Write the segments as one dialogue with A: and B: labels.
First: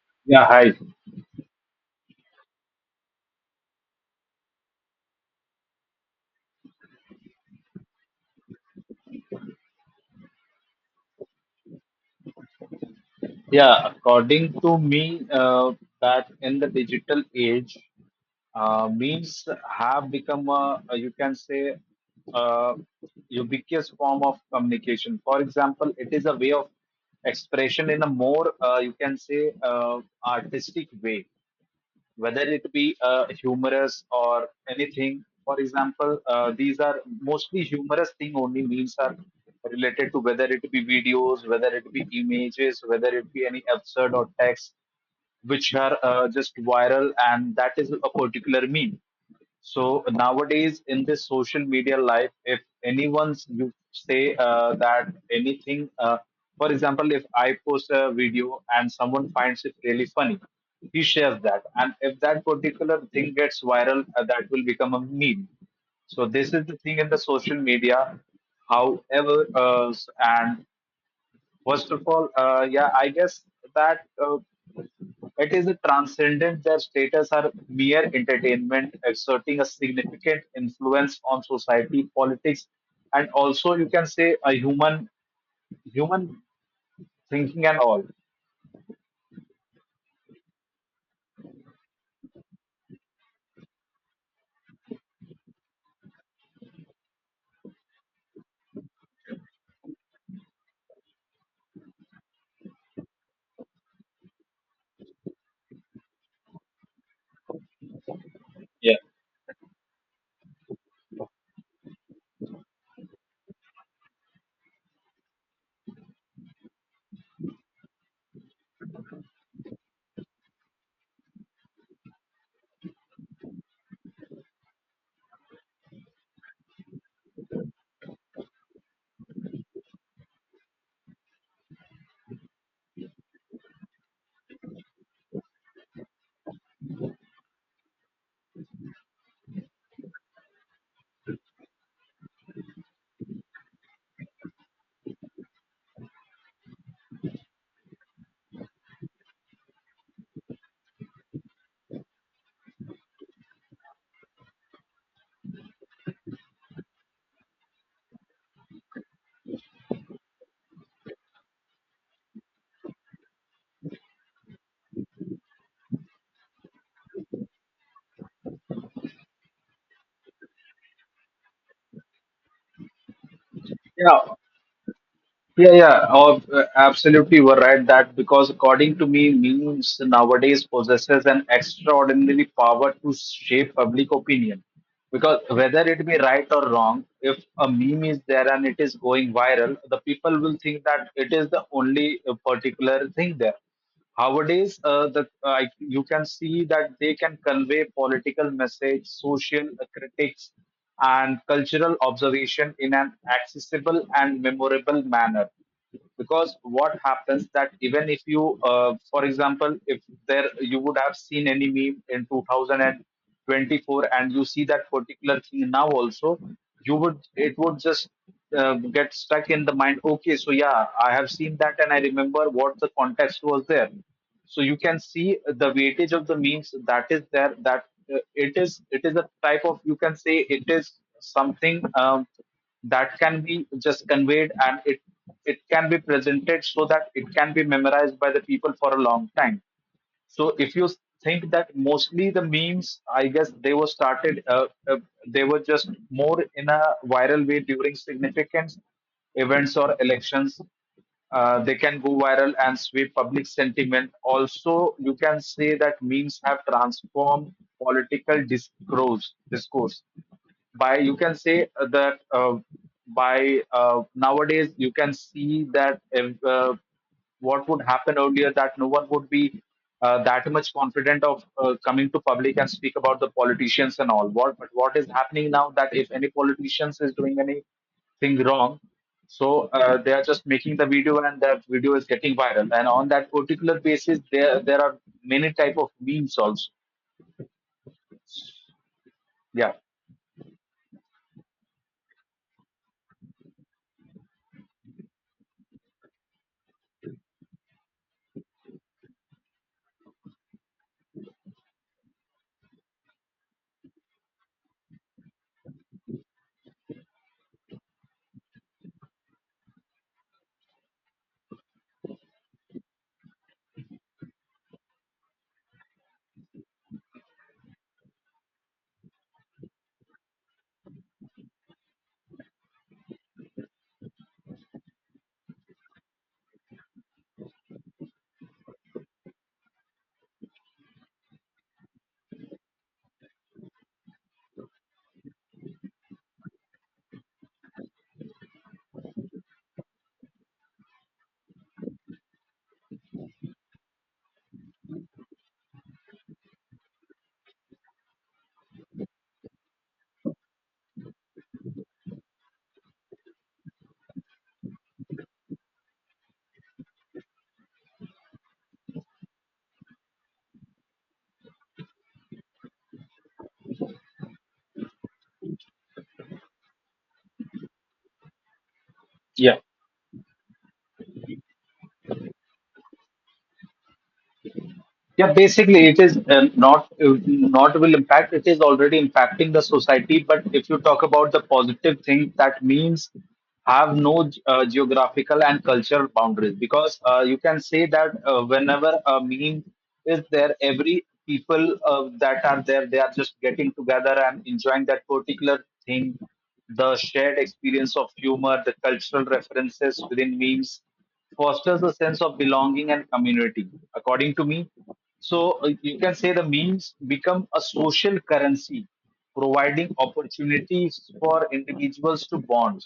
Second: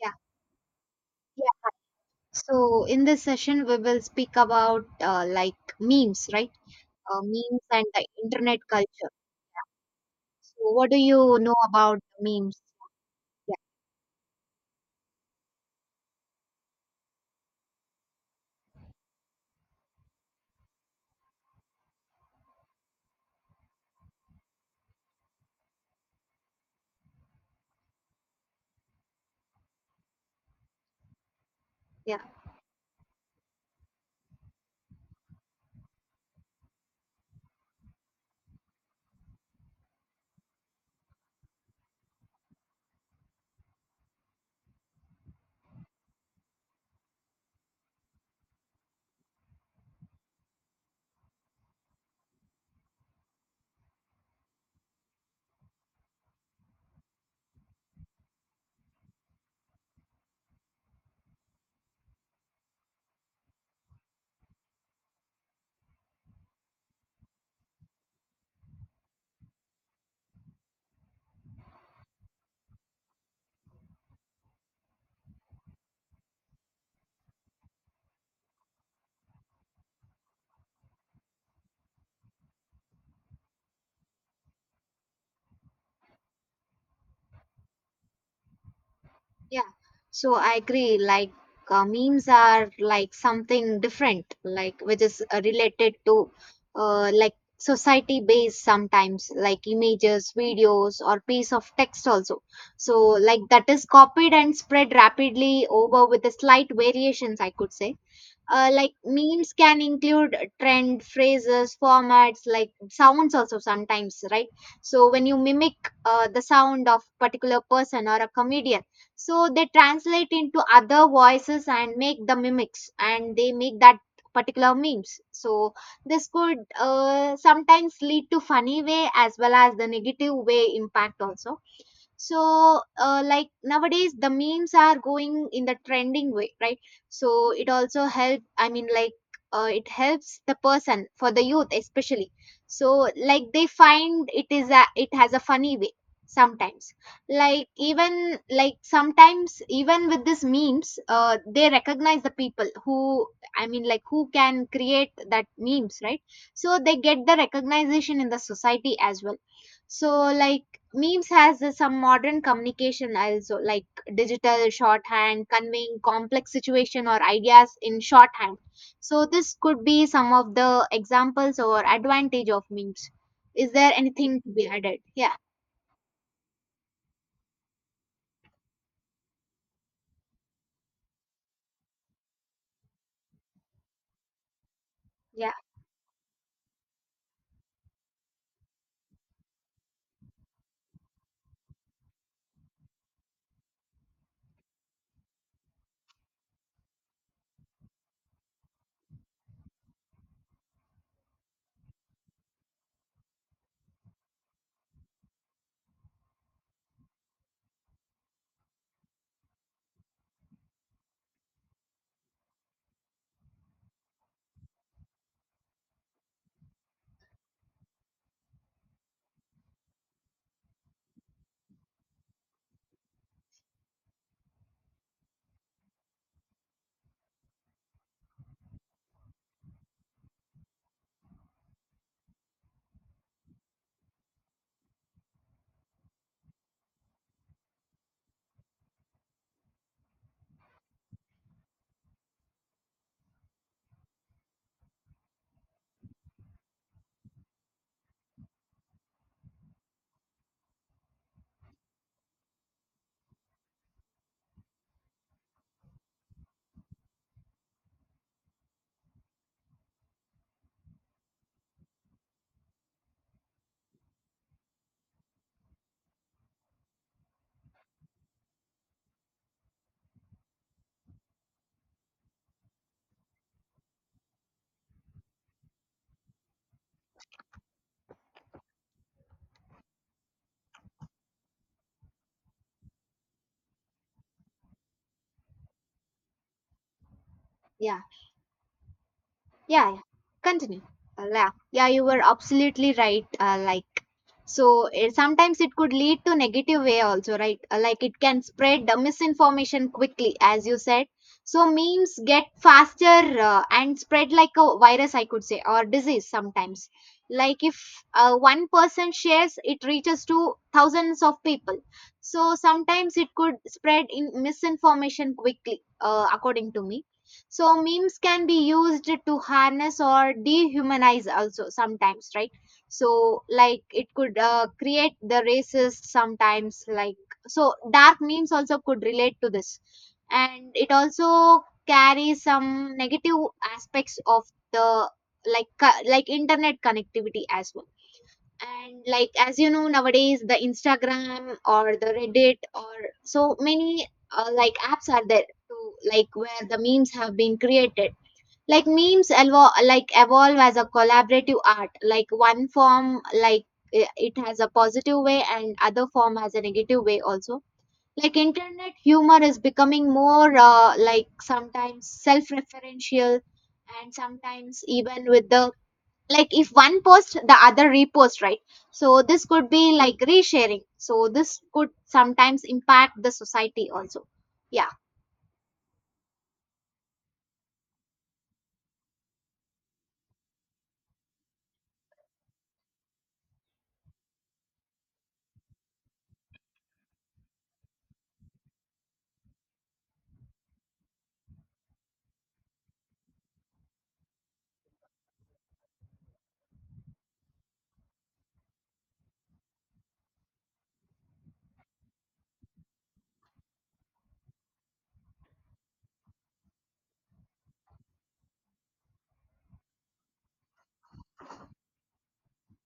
A: Yeah,
B: Yeah, hi.
A: yeah. So in this session, we will speak about like memes, right? Memes and the internet culture. So what do you know about memes? Yeah,
B: Yeah, according to me, that in the digital age, memes have become you can say, uh, ubiquitous form of communication. For example, it is a way of expression in a more, you can say, artistic way.
A: yeah,
B: Whether it be humorous or anything. For example, these are mostly humorous thing only memes are related to whether it be videos, whether it be images, whether it be any absurd or text which are just viral, and that is a particular meme. So nowadays, in this social media life, if anyone's you say that anything, for example, if I post a video and someone finds it really funny, he shares that, and if that particular thing gets viral, that will become a meme. So this is the thing in the social media. However, and First of all, yeah, I guess that it is a transcendent their status are mere entertainment, exerting a significant influence on society, politics, and also you can say a human thinking and all.
A: yeah. So I agree. Memes are like something different, like which is related to like society based sometimes, like images, videos, or piece of text also. So like that is copied and spread rapidly over with a slight variations, I could say, like
B: Yeah.
A: memes can include trend phrases formats like sounds also sometimes, right? So when you mimic the sound of particular person or a comedian, so they translate into other voices and make the mimics and they make that particular memes. So this could sometimes lead to funny way as well as the negative way impact also. So like nowadays the memes are going in the trending way, right? So it also help, I mean, like it helps the person for the youth especially. So like they find it is a, it has a funny way sometimes. Like even like sometimes even with these memes, they recognize the people who, I mean, like who can create that memes, right? So they get the recognition in the society as well. So like memes has some modern communication also, like digital shorthand conveying complex situation or ideas in shorthand. So this could be some of the examples or advantage of memes. Is there
B: Yeah,
A: anything to be added? yeah
B: yeah, yeah. Oh, absolutely, you were right that because according to me, memes nowadays possesses an extraordinary power to shape public opinion because
A: yeah
B: whether it be right or wrong, if a meme is there and it is going viral, the people will think that it is the only particular thing there. Nowadays uh, the uh, you can see that they can convey political message, social critics and cultural observation in an accessible and memorable manner. Because what happens that even if you for example, if there you would have seen any meme in 2024 and you see that particular thing now also, you would, it would just get stuck in the mind. Okay, so yeah, I have seen that and I remember what the context was there. So you can see the weightage of the memes that is there, that it is a type of, you can say, it is something that can be just conveyed, and it can be presented so that it can be memorized by the people for a long time. So if you think that mostly the memes, I guess they were started, they were just more in a viral way during significant events or elections. They can go viral and sweep public sentiment. Also, you can say that memes have transformed political discourse. By, you can say that by nowadays you can see that if, what would happen earlier, that no one would be that much confident of coming to public and speak about the politicians and all what, but what is happening now that if any politicians is doing anything wrong, so they are just making the video and that video is getting viral, and on that particular basis there are many type of memes also,
A: yeah
B: yeah.
A: yeah, yeah. Continue. Yeah, you were absolutely right. Like, so it, sometimes it could lead to negative way also, right? Like it can spread the misinformation quickly, as you said. So memes get faster and spread like a virus, I could say, or disease sometimes. Like if one person shares, it reaches to thousands of people. So sometimes it could spread in misinformation quickly, according to me. So memes can be used to harness or dehumanize also sometimes, right? So like it could create the racist sometimes, like, so dark memes also could relate to this, and it also carries some negative aspects of the, like like internet connectivity as well. And like as you know nowadays the Instagram or the Reddit or so many like apps are there to, like where the memes have been created. Like memes like evolve as a collaborative art, like one form, like it has a positive way and other form has a negative way also. Like internet humor is becoming more like sometimes self-referential, and sometimes even with the, like if one post the other repost, right? So this could be like resharing. So this could sometimes impact the society also. yeah
B: Yeah, basically, it is not, not will impact. It is already impacting the society. But if you talk about the positive thing, that means have no geographical and cultural boundaries, because you can say that whenever a meme is there, every people that are there, they are just getting together and enjoying that particular thing. The shared experience of humor, the cultural references within memes fosters a sense of belonging and community, according to me. So you can say the memes become a social currency, providing opportunities for individuals to bond.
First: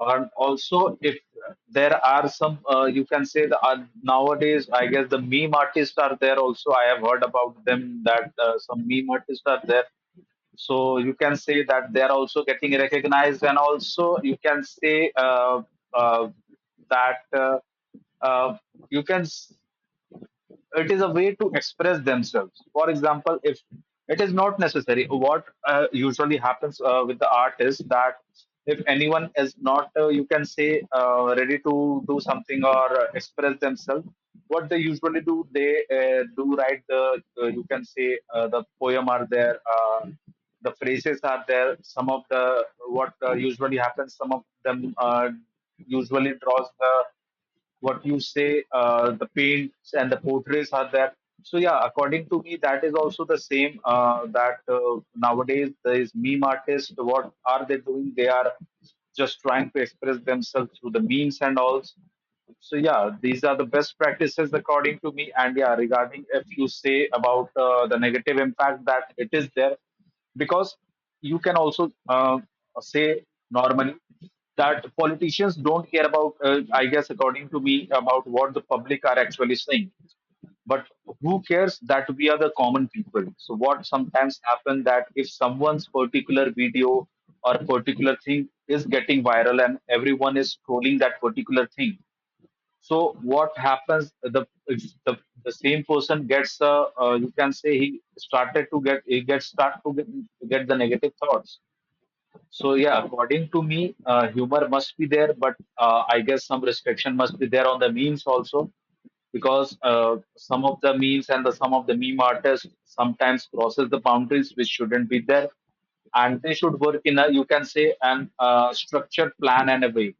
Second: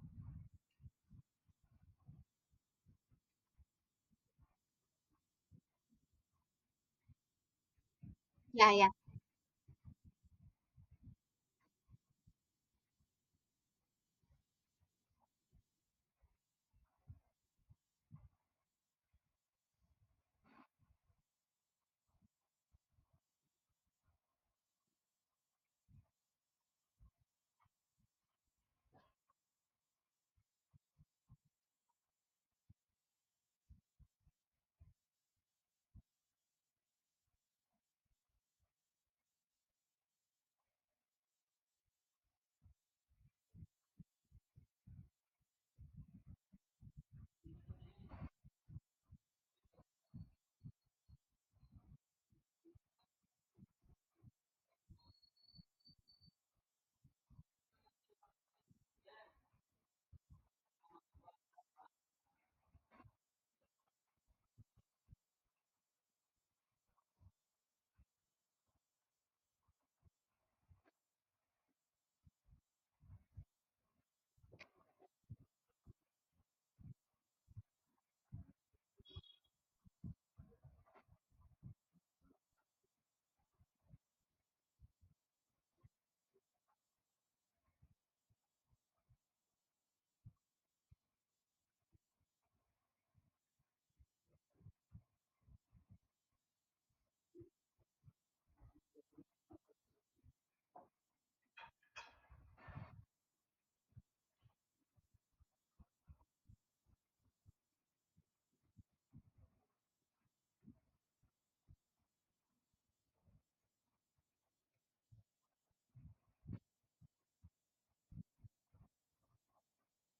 B: And also, if there are some, you can say the nowadays, I guess the meme artists are there also. I have heard about them that
A: yeah
B: some
A: yeah
B: meme artists are there. So you can say that they are also getting recognized, and also you can say uh, that uh, you can it is a way to express themselves. For example, if it is not necessary what usually happens with the art is that if anyone is not you can say ready to do something or express themselves, what they usually do, they do write the you can say the poem are there, the phrases are there, some of the what usually happens, some of them usually draws the what you say, the paints and the portraits are there. So yeah, according to me, that is also the same. That Nowadays there is meme artists. What are they doing? They are just trying to express themselves through the memes and all. So yeah, these are the best practices according to me. And yeah, regarding if you say about the negative impact that it is there, because you can also say normally that politicians don't care about I guess, according to me, about what the public are actually saying. But who cares? That we are the common people, so what sometimes happen that if someone's particular video or particular thing is getting viral and everyone is trolling that particular thing, so what happens? The same person gets you can say, he started to get, he gets start to get the negative thoughts. So yeah, according to me, humor must be there, but I guess some restriction must be there on the memes also, because some of the memes and the some of the meme artists sometimes crosses the boundaries which shouldn't be there, and they should work in a, you can say, an structured plan and a way.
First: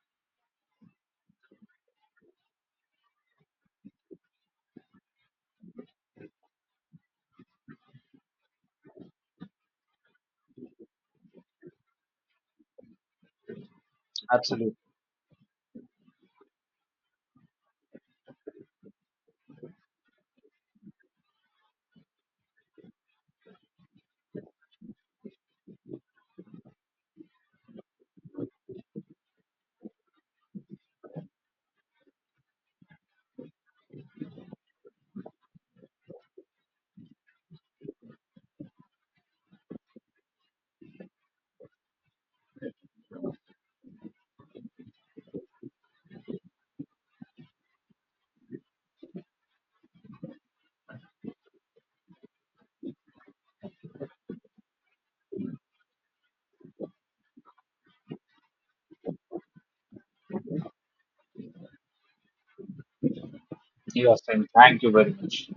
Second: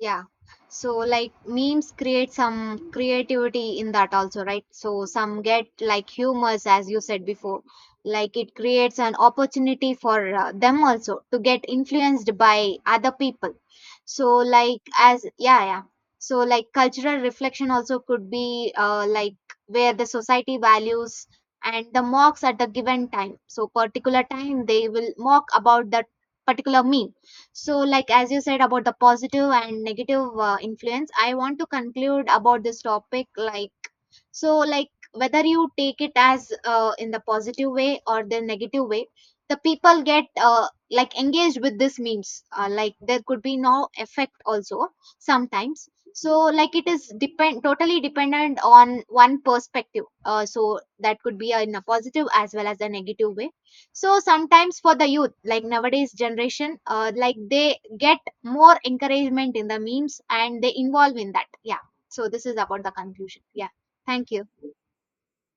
A: Yeah. So like memes create some creativity in that also, right? So some get like humors as you said before. Like it creates an opportunity for them also to get influenced by other people. So
B: Absolutely.
A: like as, yeah, yeah. So like cultural reflection also could be, like where the society values and the mocks at the given time. So particular time they will mock about that particular meme. So like as you said about the positive and negative influence, I want to conclude about this topic. Like so like whether you take it as in the positive way or the negative way, the people get like engaged with this memes. Like there could be no effect also sometimes. So like it is depend totally dependent on one perspective, so that could be in a positive as well as a negative way. So sometimes for the youth like nowadays generation, like they get more encouragement in the memes and they involve in that. Yeah, so this is about the conclusion. Yeah,
B: Yes,
A: thank you.
B: and thank you very much.